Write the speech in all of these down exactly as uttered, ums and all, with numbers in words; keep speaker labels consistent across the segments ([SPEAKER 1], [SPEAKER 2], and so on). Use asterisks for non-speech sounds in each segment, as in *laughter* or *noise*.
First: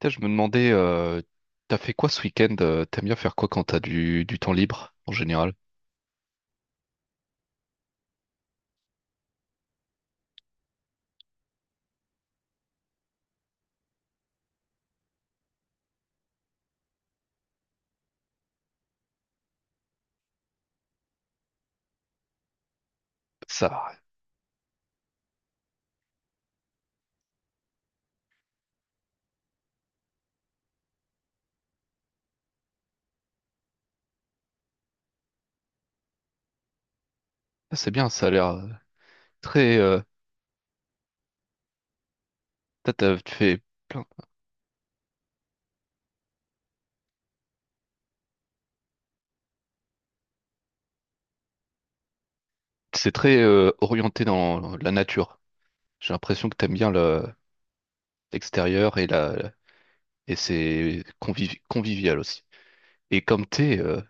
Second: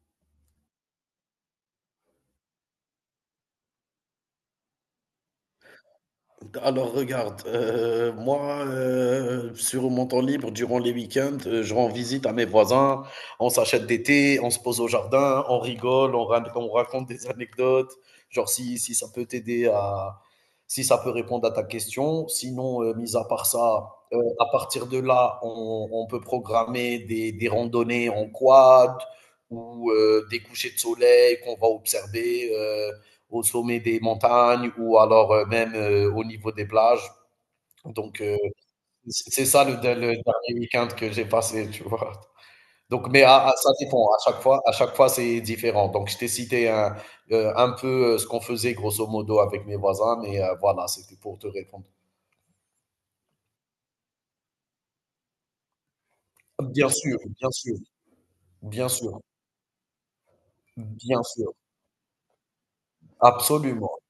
[SPEAKER 1] Putain, je me demandais, euh, t'as fait quoi ce week-end? euh, T'aimes bien faire quoi quand t'as du, du temps libre en général?
[SPEAKER 2] Alors regarde, euh, moi, euh, sur mon temps libre, durant les week-ends, euh, je rends visite à mes voisins, on s'achète des thés, on se pose au jardin, on rigole, on, ra- on raconte des anecdotes, genre si, si ça peut t'aider à, si ça peut répondre à ta question. Sinon, euh, mis à part ça,
[SPEAKER 1] Ça,
[SPEAKER 2] euh, à partir de là, on, on peut programmer des, des randonnées en quad ou euh, des couchers de soleil qu'on va observer, euh, au sommet des montagnes ou alors euh, même euh, au niveau des plages.
[SPEAKER 1] ça, c'est bien,
[SPEAKER 2] Donc,
[SPEAKER 1] ça a
[SPEAKER 2] euh,
[SPEAKER 1] l'air euh,
[SPEAKER 2] c'est ça le,
[SPEAKER 1] très.
[SPEAKER 2] le
[SPEAKER 1] Euh,
[SPEAKER 2] dernier week-end que j'ai passé, *laughs* tu vois.
[SPEAKER 1] t'as-
[SPEAKER 2] Donc,
[SPEAKER 1] t'as-
[SPEAKER 2] mais à, à,
[SPEAKER 1] fait
[SPEAKER 2] ça
[SPEAKER 1] plein.
[SPEAKER 2] dépend. À chaque fois, à chaque fois, c'est différent. Donc, je t'ai cité un, euh, un peu euh, ce qu'on faisait grosso modo avec mes voisins, mais euh, voilà, c'était pour te répondre.
[SPEAKER 1] C'est très euh, orienté dans la nature. J'ai l'impression que t'aimes
[SPEAKER 2] Bien
[SPEAKER 1] bien
[SPEAKER 2] sûr,
[SPEAKER 1] le-
[SPEAKER 2] bien sûr, bien
[SPEAKER 1] l'extérieur et
[SPEAKER 2] sûr,
[SPEAKER 1] la et c'est
[SPEAKER 2] bien sûr,
[SPEAKER 1] convivi- convivial aussi. Et comme t'es
[SPEAKER 2] absolument.
[SPEAKER 1] euh,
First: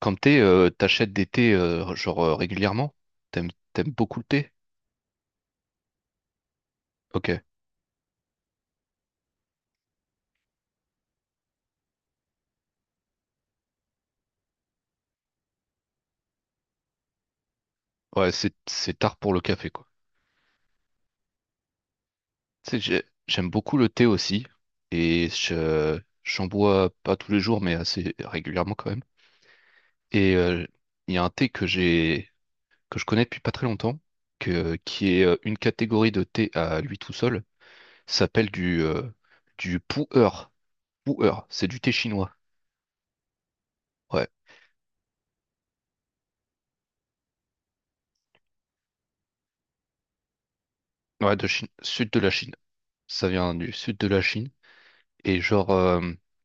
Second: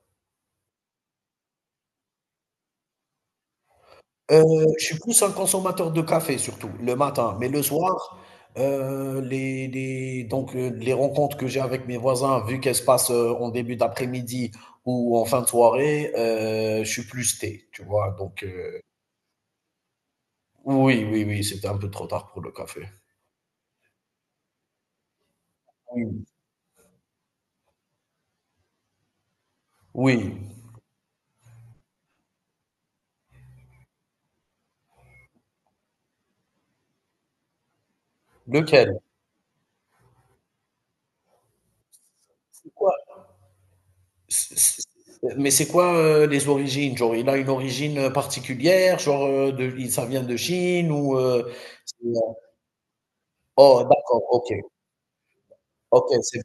[SPEAKER 1] Comme thé, euh, t'achètes des thés euh, genre euh, régulièrement? T'aimes t'aimes beaucoup le thé?
[SPEAKER 2] Heu, je suis plus un consommateur de café surtout, le matin,
[SPEAKER 1] Ok.
[SPEAKER 2] mais le soir, heu, les les donc heu, les rencontres que j'ai avec mes voisins, vu qu'elles se passent, heu, en début d'après-midi ou en fin de soirée, heu, je suis plus thé, tu vois?
[SPEAKER 1] Ouais,
[SPEAKER 2] Donc,
[SPEAKER 1] c'est
[SPEAKER 2] heu,
[SPEAKER 1] c'est tard pour le café quoi.
[SPEAKER 2] oui, oui, oui, c'était un peu trop tard pour le
[SPEAKER 1] Tu sais,
[SPEAKER 2] café.
[SPEAKER 1] j'ai- j'aime beaucoup le thé aussi et je
[SPEAKER 2] Oui,
[SPEAKER 1] j'en bois pas tous les jours mais assez régulièrement quand même. Et
[SPEAKER 2] oui.
[SPEAKER 1] euh, il y a un thé que j'ai que je connais depuis pas très longtemps que qui est euh, une catégorie de thé à lui tout seul. Ça s'appelle du
[SPEAKER 2] Lequel?
[SPEAKER 1] euh, du pu'er. Pu'er, c'est du thé chinois.
[SPEAKER 2] C'est quoi?
[SPEAKER 1] Ouais,
[SPEAKER 2] C c Mais c'est quoi, heu, les origines? Genre, il a une origine, heu, particulière? Genre, heu, de i ça vient de Chine ou
[SPEAKER 1] ouais,
[SPEAKER 2] heu,
[SPEAKER 1] de Chine,
[SPEAKER 2] c'est,
[SPEAKER 1] sud de la
[SPEAKER 2] heu
[SPEAKER 1] Chine. Ça vient du
[SPEAKER 2] oh
[SPEAKER 1] sud de la
[SPEAKER 2] d'accord,
[SPEAKER 1] Chine.
[SPEAKER 2] OK,
[SPEAKER 1] Et genre, euh,
[SPEAKER 2] OK, c'est.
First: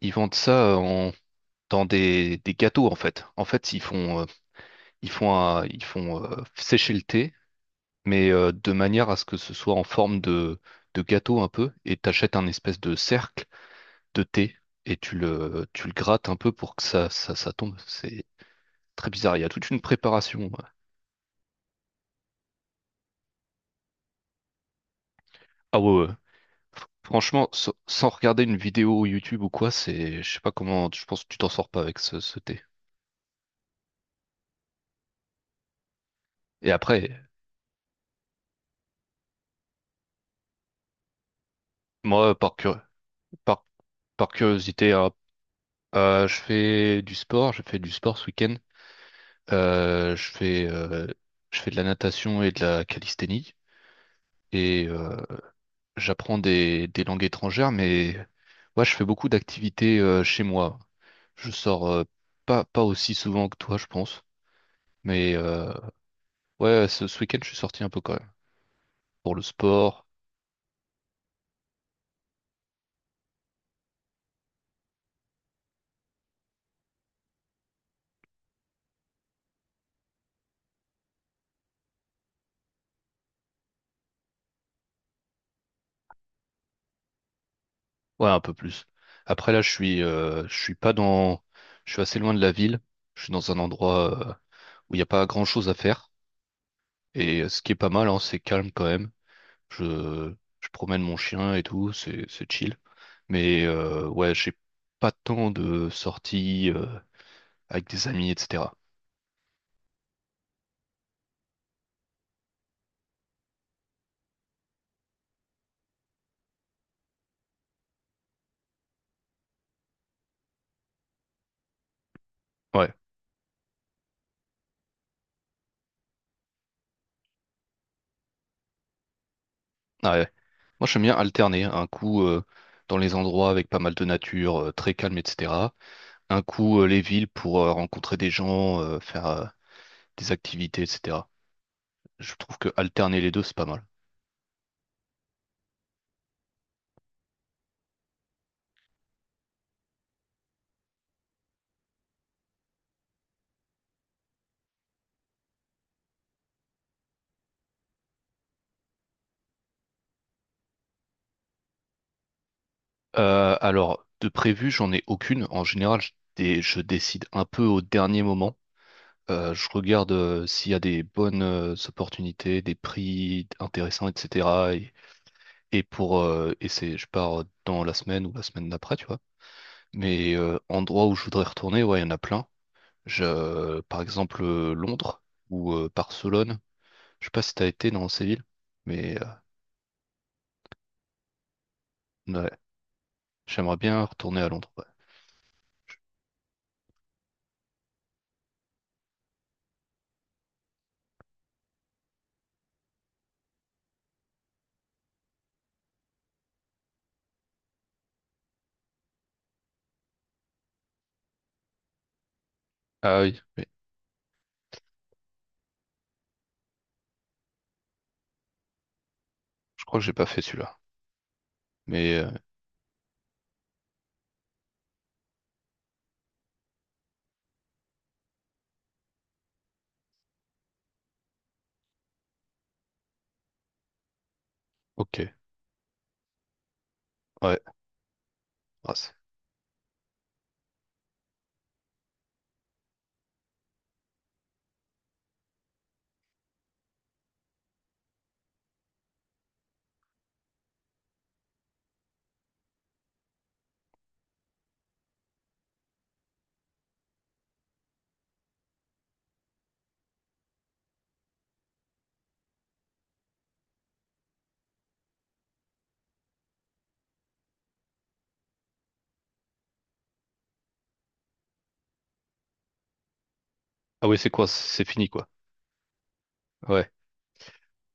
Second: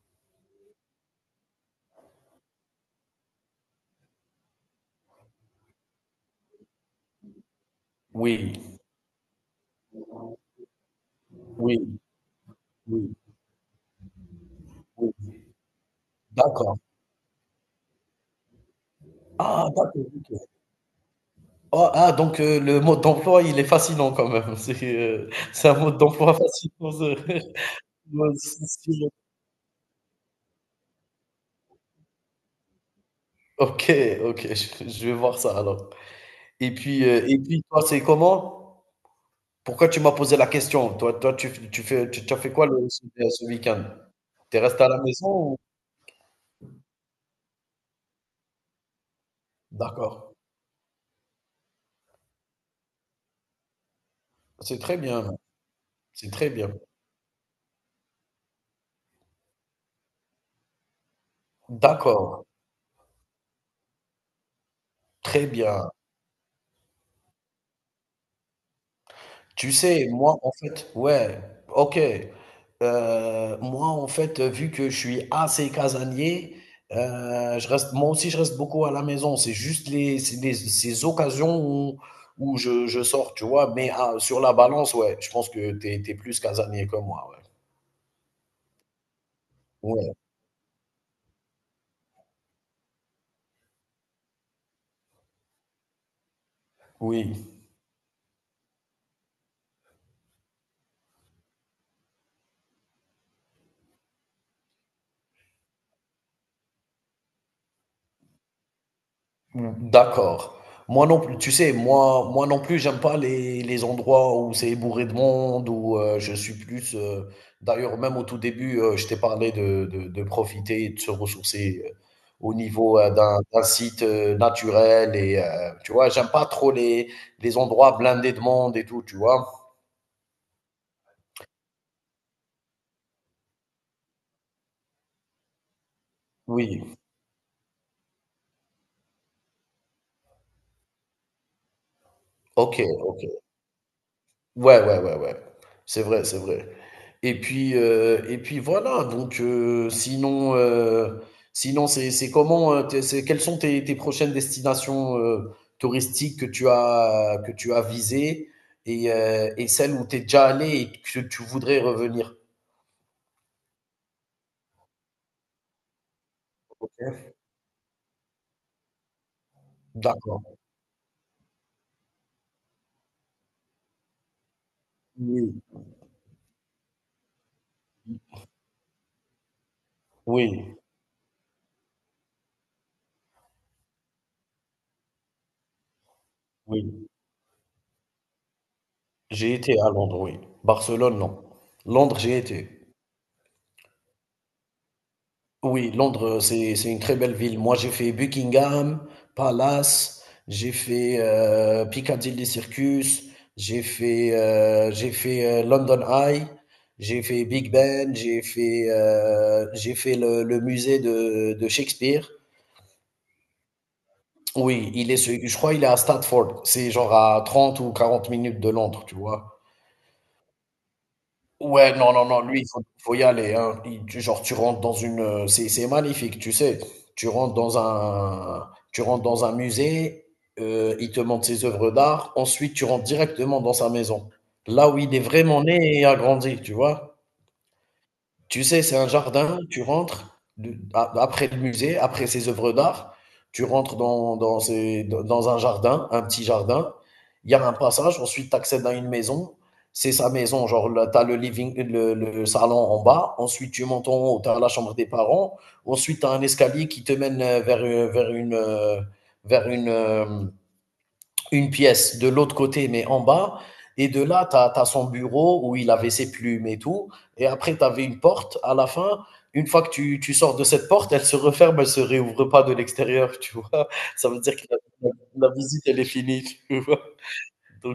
[SPEAKER 1] ils vendent ça euh, en- dans des, des gâteaux en fait. En fait, ils font, euh, ils font, un- ils font euh, sécher le thé, mais euh,
[SPEAKER 2] Oui,
[SPEAKER 1] de manière à ce que ce soit en forme de, de gâteau un peu. Et
[SPEAKER 2] oui,
[SPEAKER 1] t'achètes un espèce de
[SPEAKER 2] oui,
[SPEAKER 1] cercle de thé et tu
[SPEAKER 2] oui.
[SPEAKER 1] le, tu le grattes un peu pour
[SPEAKER 2] D'accord.
[SPEAKER 1] que ça, ça, ça tombe. C'est très bizarre. Il y a
[SPEAKER 2] Ah
[SPEAKER 1] toute une
[SPEAKER 2] d'accord,
[SPEAKER 1] préparation.
[SPEAKER 2] OK. Oh, ah donc heu, le mode d'emploi, il est fascinant quand même. *laughs* C'est, heu, c'est un
[SPEAKER 1] Ah
[SPEAKER 2] mode
[SPEAKER 1] ouais, ouais.
[SPEAKER 2] d'emploi fascinant ce
[SPEAKER 1] Franchement, sans sans
[SPEAKER 2] *laughs* ouais,
[SPEAKER 1] regarder une
[SPEAKER 2] c'est
[SPEAKER 1] vidéo
[SPEAKER 2] stylé.
[SPEAKER 1] YouTube ou quoi, c'est, je sais pas comment, je pense que tu t'en sors pas avec ce, ce thé.
[SPEAKER 2] OK, OK, je je vais voir ça alors.
[SPEAKER 1] Et
[SPEAKER 2] Et puis,
[SPEAKER 1] après,
[SPEAKER 2] heu et puis toi, c'est comment? Pourquoi tu m'as posé la question? Toi toi, tu tu fais tu tu as
[SPEAKER 1] moi,
[SPEAKER 2] fait
[SPEAKER 1] par,
[SPEAKER 2] quoi
[SPEAKER 1] cur-
[SPEAKER 2] le ce ce
[SPEAKER 1] par
[SPEAKER 2] week-end?
[SPEAKER 1] par
[SPEAKER 2] Tu es resté à
[SPEAKER 1] curiosité,
[SPEAKER 2] la
[SPEAKER 1] hein,
[SPEAKER 2] maison ou?
[SPEAKER 1] euh, je fais du sport, je fais du sport ce week-end. Euh, je
[SPEAKER 2] D'accord.
[SPEAKER 1] fais, euh, je fais de la natation et de la calisthénie
[SPEAKER 2] C'est
[SPEAKER 1] et
[SPEAKER 2] très
[SPEAKER 1] euh,
[SPEAKER 2] bien, c'est
[SPEAKER 1] j'apprends
[SPEAKER 2] très bien.
[SPEAKER 1] des, des langues étrangères, mais ouais, je fais beaucoup d'activités euh, chez moi. Je sors euh,
[SPEAKER 2] D'accord,
[SPEAKER 1] pas, pas aussi souvent que toi, je pense, mais
[SPEAKER 2] très
[SPEAKER 1] euh,
[SPEAKER 2] bien.
[SPEAKER 1] ouais, ce, ce week-end, je suis sorti un peu quand même pour le
[SPEAKER 2] Tu
[SPEAKER 1] sport,
[SPEAKER 2] sais, moi, en fait ouais, OK. Heu, moi, en fait, vu que je suis assez casanier, heu, je reste moi aussi, je reste beaucoup à la maison. C'est juste les c'est les ces occasions où où je je sors, tu vois? Mais ah, sur la balance, ouais, je pense que tu es tu es plus casanier que moi, ouais.
[SPEAKER 1] ouais, un peu plus. Après là, je suis,
[SPEAKER 2] Ouais,
[SPEAKER 1] euh, je suis pas dans, je suis assez loin de la ville. Je suis dans un endroit euh, où il n'y a pas grand-chose à faire.
[SPEAKER 2] oui.
[SPEAKER 1] Et euh, ce qui est pas mal, hein, c'est calme quand même. Je, je promène mon chien et tout, c'est c'est chill. Mais euh, ouais, j'ai pas tant de sorties euh, avec des amis, et cetera.
[SPEAKER 2] Ouais. D'accord. Moi non plus, tu sais, moi, moi non plus, j'aime pas les, les endroits où c'est bourré de monde, où euh, je suis plus. Euh, d'ailleurs, même au tout début, euh, je t'ai parlé de, de, de profiter et de se ressourcer euh, au
[SPEAKER 1] Ouais,
[SPEAKER 2] niveau euh, d'un, d'un site euh, naturel. Et euh, tu vois, j'aime pas trop les, les endroits blindés de monde et tout, tu vois.
[SPEAKER 1] ah ouais. Moi, j'aime bien alterner un coup euh, dans les endroits avec pas mal de nature, euh, très calme, et cetera, un coup
[SPEAKER 2] Oui,
[SPEAKER 1] euh, les villes pour euh, rencontrer des gens, euh, faire euh, des activités, et cetera. Je trouve que
[SPEAKER 2] ok,
[SPEAKER 1] alterner les
[SPEAKER 2] ok.
[SPEAKER 1] deux, c'est pas mal.
[SPEAKER 2] Ouais, ouais, ouais, ouais. C'est vrai, c'est vrai. Et puis, euh, et puis voilà. Donc, euh, sinon, euh, sinon, c'est c'est comment, euh, t'es- c'est quelles sont tes, tes prochaines destinations euh, touristiques que tu as que tu as visées et, euh, et celles où tu es déjà allé et que tu voudrais revenir.
[SPEAKER 1] Euh, alors, de prévu, j'en ai aucune. En général, je, dé- je décide un peu au dernier moment. Euh, je regarde
[SPEAKER 2] D'accord.
[SPEAKER 1] euh, s'il y a des bonnes euh, opportunités, des prix intéressants, et cetera.
[SPEAKER 2] Oui.
[SPEAKER 1] Et pour euh, et c'est Je pars dans la semaine ou la semaine d'après, tu vois. Mais euh,
[SPEAKER 2] Oui,
[SPEAKER 1] endroits où je voudrais retourner, ouais, il y en a plein. Je, euh, par exemple euh, Londres ou euh, Barcelone.
[SPEAKER 2] oui.
[SPEAKER 1] Je sais pas si t'as été dans ces villes, mais
[SPEAKER 2] J'ai été à Londres, oui. Barcelone, non. Londres, j'ai
[SPEAKER 1] euh, ouais,
[SPEAKER 2] été.
[SPEAKER 1] j'aimerais bien retourner à Londres. Ouais.
[SPEAKER 2] Oui, Londres, c'est c'est une très belle ville. Moi, j'ai fait Buckingham Palace, j'ai fait, heu, Piccadilly Circus, j'ai fait, heu, j'ai fait, heu, London Eye, j'ai fait Big Ben, j'ai fait, heu, j'ai fait le le musée de de Shakespeare.
[SPEAKER 1] Ah oui, oui,
[SPEAKER 2] Oui, il est se je crois il est à Stratford. C'est genre à trente ou quarante minutes de Londres, tu vois?
[SPEAKER 1] je crois que j'ai pas fait celui-là.
[SPEAKER 2] Ouais, non,
[SPEAKER 1] Mais
[SPEAKER 2] non,
[SPEAKER 1] euh,
[SPEAKER 2] non, lui, il faut, faut y aller, hein. Il- tu- genre, tu rentres dans une, euh, C'est, c'est magnifique, tu sais. Tu rentres dans un, tu rentres dans un musée, euh, il te montre ses œuvres d'art. Ensuite, tu rentres directement dans sa maison, là où il
[SPEAKER 1] ok,
[SPEAKER 2] est vraiment né et a grandi, tu vois.
[SPEAKER 1] ouais.
[SPEAKER 2] Tu sais,
[SPEAKER 1] Ah,
[SPEAKER 2] c'est un
[SPEAKER 1] c'est-
[SPEAKER 2] jardin, tu rentres de- a- après le musée, après ces œuvres d'art, tu rentres dans, dans, ces- dans un jardin, un petit jardin, il y a un passage, ensuite tu accèdes à une maison, c'est sa maison, genre tu as le living, le, le salon en bas, ensuite tu montes en haut, tu as la chambre des parents, ensuite tu as un escalier qui te mène euh, vers, euh, vers une, euh, vers une, euh, une pièce de l'autre côté, mais en bas. Et de là, tu as son bureau où il avait ses plumes et tout. Et après, tu avais une porte à la fin. Une fois que tu, tu sors de cette porte, elle se referme, elle ne se réouvre pas de l'extérieur, tu vois.
[SPEAKER 1] ah oui,
[SPEAKER 2] Ça
[SPEAKER 1] c'est
[SPEAKER 2] veut
[SPEAKER 1] quoi?
[SPEAKER 2] dire que
[SPEAKER 1] C'est fini quoi.
[SPEAKER 2] la, la- visite, elle est finie, tu
[SPEAKER 1] Ouais.
[SPEAKER 2] vois.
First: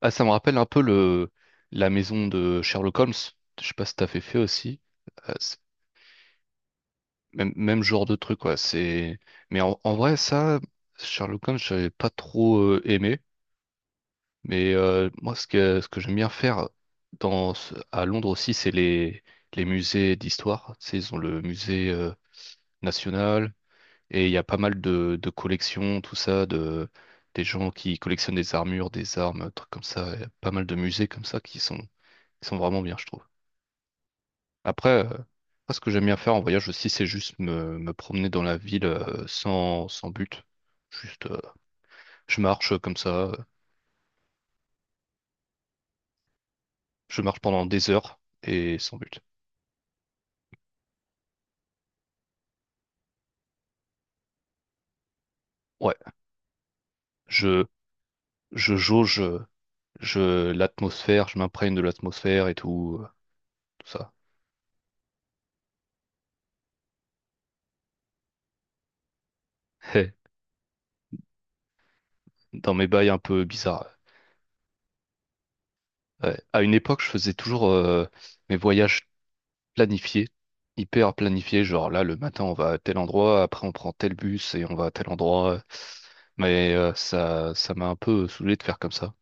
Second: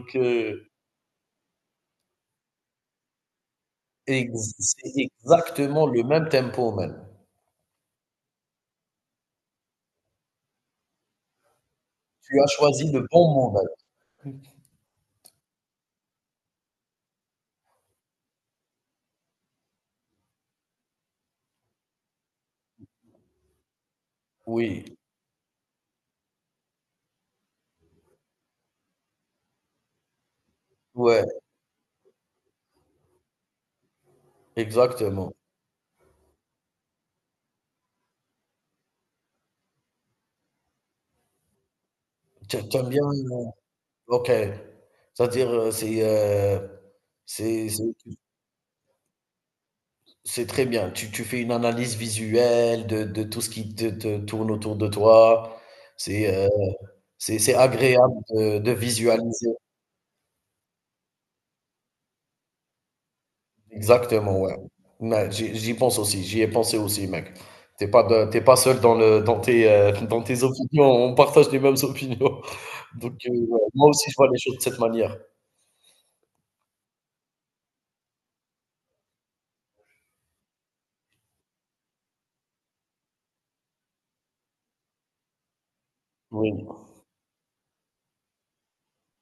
[SPEAKER 1] Ah, ça me rappelle un
[SPEAKER 2] euh,
[SPEAKER 1] peu le la maison de Sherlock Holmes. Je sais pas si t'as fait fait
[SPEAKER 2] ex-
[SPEAKER 1] aussi.
[SPEAKER 2] c'est
[SPEAKER 1] Euh, c'est-
[SPEAKER 2] exactement le même tempo, même.
[SPEAKER 1] Même, même genre de truc, quoi. C'est... Mais en, en vrai, ça, Sherlock Holmes, j'avais pas
[SPEAKER 2] Tu as
[SPEAKER 1] trop euh,
[SPEAKER 2] choisi le
[SPEAKER 1] aimé.
[SPEAKER 2] bon mot, man.
[SPEAKER 1] Mais euh, moi, ce que, ce que j'aime bien faire dans, ce- à Londres aussi, c'est les, les musées d'histoire. Tu sais, ils ont le musée euh, national et il y a pas mal
[SPEAKER 2] Oui,
[SPEAKER 1] de, de collections, tout ça, de des gens qui collectionnent des armures, des armes, trucs comme ça. Il y a pas mal de musées comme
[SPEAKER 2] ouais,
[SPEAKER 1] ça qui sont, qui sont vraiment bien, je trouve. Après, euh,
[SPEAKER 2] exactement.
[SPEAKER 1] moi, ce que j'aime bien faire en voyage aussi, c'est juste me, me promener dans la ville euh, sans, sans but. Juste, euh, je
[SPEAKER 2] Tu
[SPEAKER 1] marche
[SPEAKER 2] aimes
[SPEAKER 1] comme
[SPEAKER 2] bien.
[SPEAKER 1] ça, euh,
[SPEAKER 2] euh, Ok. C'est-à-dire, euh, c'est. euh,
[SPEAKER 1] je marche pendant
[SPEAKER 2] c'est c'est-
[SPEAKER 1] des heures et sans but.
[SPEAKER 2] C'est très bien. Tu, tu fais une analyse visuelle de, de tout ce qui te, te tourne autour de toi.
[SPEAKER 1] Ouais,
[SPEAKER 2] C'est euh, c'est, c'est
[SPEAKER 1] je,
[SPEAKER 2] agréable de, de
[SPEAKER 1] je jauge euh,
[SPEAKER 2] visualiser.
[SPEAKER 1] je, l'atmosphère, je m'imprègne de l'atmosphère et tout, euh, tout ça.
[SPEAKER 2] Exactement, ouais. Ouais, j'y j'y pense aussi. J'y ai pensé aussi, mec. T'es pas, de- t'es pas seul dans, le, dans, tes, euh, dans
[SPEAKER 1] *laughs*
[SPEAKER 2] tes opinions. On partage les mêmes opinions.
[SPEAKER 1] Dans mes
[SPEAKER 2] *laughs*
[SPEAKER 1] bails
[SPEAKER 2] Donc,
[SPEAKER 1] un
[SPEAKER 2] euh,
[SPEAKER 1] peu
[SPEAKER 2] ouais,
[SPEAKER 1] bizarres.
[SPEAKER 2] moi aussi, je vois les choses de cette manière.
[SPEAKER 1] Ouais. À une époque, je faisais toujours euh, mes voyages planifié, hyper planifié, genre là le matin on va à tel endroit, après on prend tel bus et on va à tel endroit.
[SPEAKER 2] Oui,
[SPEAKER 1] Mais euh, ça ça m'a un peu saoulé de faire comme ça.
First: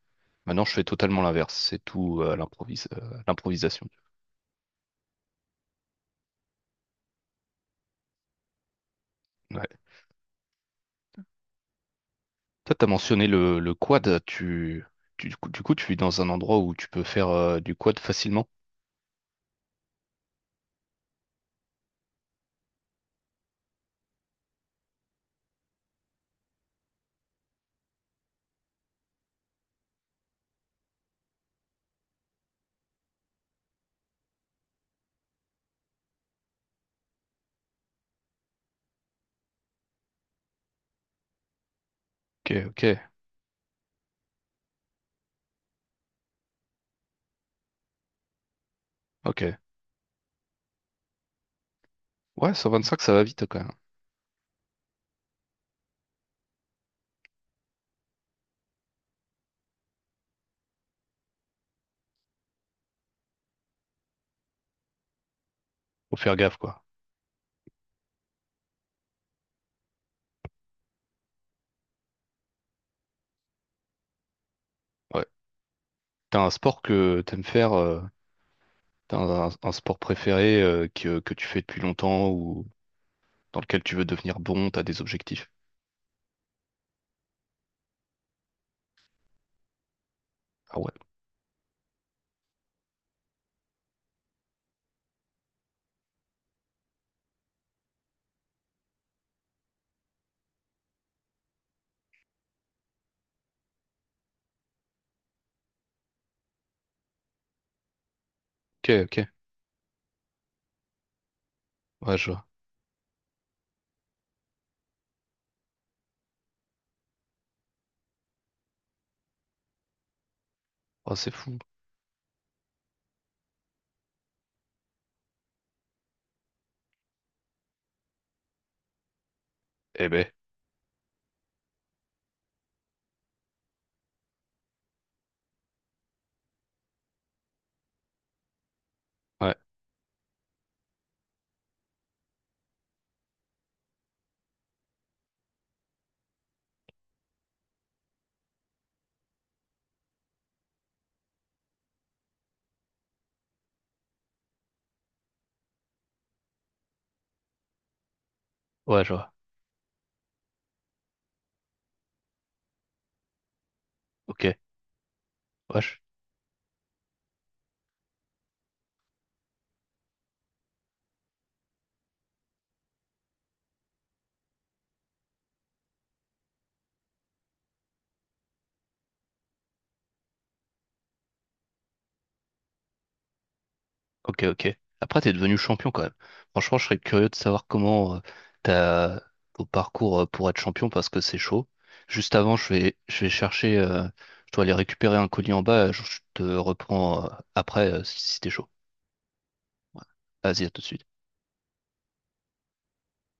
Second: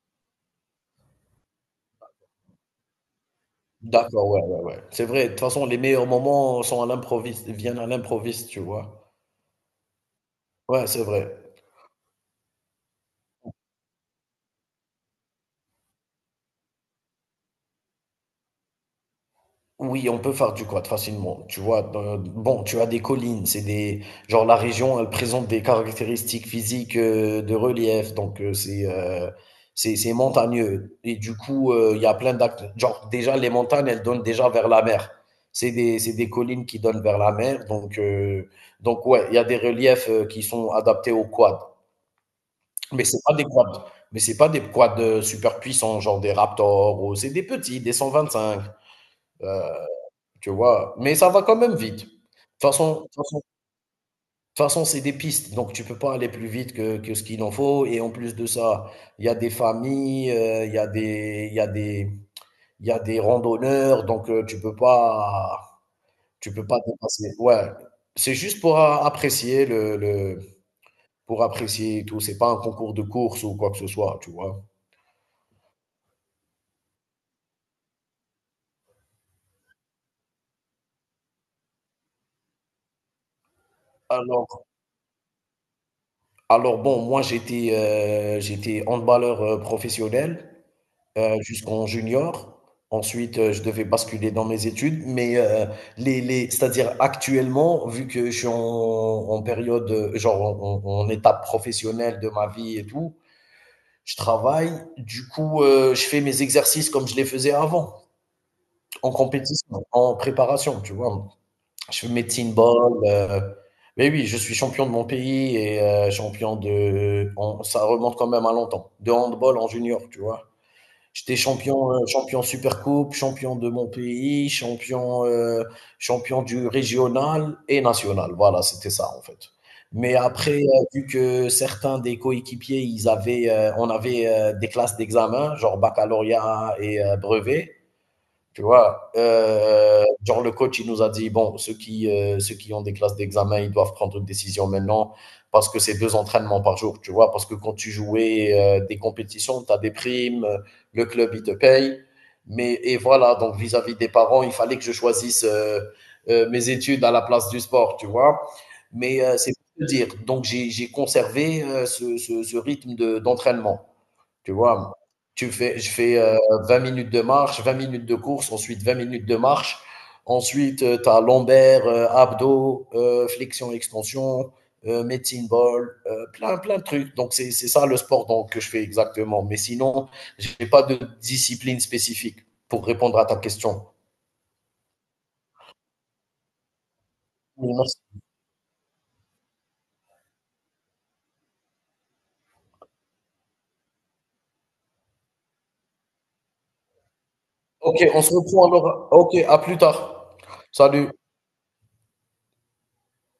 [SPEAKER 1] Maintenant je fais totalement l'inverse, c'est tout euh, à l'improvise, euh, à l'improvisation.
[SPEAKER 2] d'accord, ouais, ouais, ouais. C'est vrai, de toute façon, les meilleurs moments sont à l'improviste, viennent à l'improviste, tu vois.
[SPEAKER 1] Ouais.
[SPEAKER 2] Ouais, c'est vrai.
[SPEAKER 1] Toi t'as mentionné le, le quad, tu, tu- du coup, du coup, tu es dans un endroit où tu peux faire euh, du quad facilement.
[SPEAKER 2] Oui, on peut faire du quad facilement. Tu vois, dans- bon, tu as des collines, c'est des, genre la région, elle présente des caractéristiques physiques euh, de relief, donc euh, c'est euh, c'est c'est montagneux. Et du coup, euh, il y a plein d'actes. Genre déjà les montagnes, elles donnent déjà vers la mer. C'est des c'est des collines qui donnent vers la mer, donc euh, donc ouais, il y a des reliefs euh, qui sont adaptés au quad.
[SPEAKER 1] Ok, ok,
[SPEAKER 2] Mais c'est pas des quads, mais c'est pas des quads euh, super puissants, genre des Raptors, ou c'est des petits, des cent vingt-cinq.
[SPEAKER 1] ok.
[SPEAKER 2] euh, Tu vois? Mais ça va quand même vite. De toute
[SPEAKER 1] Ouais,
[SPEAKER 2] façon
[SPEAKER 1] cent vingt-cinq
[SPEAKER 2] de
[SPEAKER 1] ça
[SPEAKER 2] toute
[SPEAKER 1] va
[SPEAKER 2] façon de
[SPEAKER 1] vite quand même.
[SPEAKER 2] toute façon, c'est des pistes, donc tu peux pas aller plus vite que que ce qu'il en faut et en plus de ça, il y a des familles, heu, il y a des il y a des il y a des randonneurs, donc heu, tu peux pas
[SPEAKER 1] Faut faire
[SPEAKER 2] tu
[SPEAKER 1] gaffe
[SPEAKER 2] peux pas
[SPEAKER 1] quoi.
[SPEAKER 2] dépasser ouais. C'est juste pour a apprécier le le pour apprécier et tout, c'est pas un concours de course ou quoi que ce soit, tu vois?
[SPEAKER 1] Ouais. T'as un sport que t'aimes faire, euh, t'as un, un sport préféré euh, que, que tu fais depuis longtemps ou dans lequel tu veux devenir
[SPEAKER 2] Alors
[SPEAKER 1] bon, t'as des objectifs.
[SPEAKER 2] alors bon, moi j'étais, heu, j'étais handballeur, heu, professionnel.
[SPEAKER 1] Ah ouais,
[SPEAKER 2] Heu, jusqu'en junior. Ensuite, heu, je devais basculer dans mes études, mais, heu, les les c'est-à-dire actuellement, vu que je suis en en période, heu, genre en en en étape professionnelle de ma vie et tout, je travaille. Du coup, heu, je fais mes exercices comme je les faisais avant,
[SPEAKER 1] ok,
[SPEAKER 2] en
[SPEAKER 1] ok,
[SPEAKER 2] compétition, en préparation, tu vois? Je fais
[SPEAKER 1] ouais,
[SPEAKER 2] mes
[SPEAKER 1] je vois.
[SPEAKER 2] teen ball, heu mais oui, je suis champion de mon pays et heu, champion de en ça remonte quand même à longtemps, de handball en junior, tu vois?
[SPEAKER 1] Oh, c'est
[SPEAKER 2] J'étais
[SPEAKER 1] fou.
[SPEAKER 2] champion, heu, champion Supercoupe, champion de mon pays, champion, heu, champion du régional et national. Voilà, c'était ça, en fait.
[SPEAKER 1] Eh
[SPEAKER 2] Mais
[SPEAKER 1] ben,
[SPEAKER 2] après, heu, vu que certains des coéquipiers, ils avaient, heu, on avait, heu, des classes d'examen, genre baccalauréat et heu, brevet. Tu vois,
[SPEAKER 1] ouais,
[SPEAKER 2] euh, genre le coach, il nous a dit, bon, ceux qui, euh, ceux qui ont des classes d'examen, ils doivent prendre une décision maintenant parce que c'est deux entraînements par jour, tu vois, parce que quand tu jouais euh, des compétitions, tu as des primes, euh, le club, il te paye. Mais, et voilà, donc vis-à-vis des parents, il fallait que je choisisse euh, euh, mes études à la place du sport, tu vois.
[SPEAKER 1] ouais, je
[SPEAKER 2] Mais
[SPEAKER 1] vois.
[SPEAKER 2] euh, c'est pour te dire, donc j'ai j'ai conservé euh, ce, ce- ce rythme de- d'entraînement.
[SPEAKER 1] Ok,
[SPEAKER 2] Tu vois, tu fais, je
[SPEAKER 1] wesh,
[SPEAKER 2] fais euh, vingt minutes de marche, vingt minutes de course, ensuite vingt minutes de marche. Ensuite, tu as lombaire, euh, abdos, euh, flexion, extension, euh, medicine ball, euh, plein, plein de trucs. Donc, c'est c'est ça le sport donc, que je fais exactement. Mais sinon, je n'ai pas de discipline spécifique pour répondre à ta question.
[SPEAKER 1] ok, ok. Après, t'es devenu champion quand même. Franchement, je serais curieux de savoir
[SPEAKER 2] Oui,
[SPEAKER 1] comment euh, t'as ton parcours euh, pour être champion parce que c'est chaud. Juste avant, je vais, je vais chercher, euh, je dois aller récupérer un colis en bas, je je te reprends euh, après euh,
[SPEAKER 2] Ok,
[SPEAKER 1] si
[SPEAKER 2] on se
[SPEAKER 1] si t'es
[SPEAKER 2] reprend
[SPEAKER 1] chaud.
[SPEAKER 2] alors. Ok, à plus
[SPEAKER 1] Ouais.
[SPEAKER 2] tard.
[SPEAKER 1] Vas-y, à tout de suite.
[SPEAKER 2] Salut.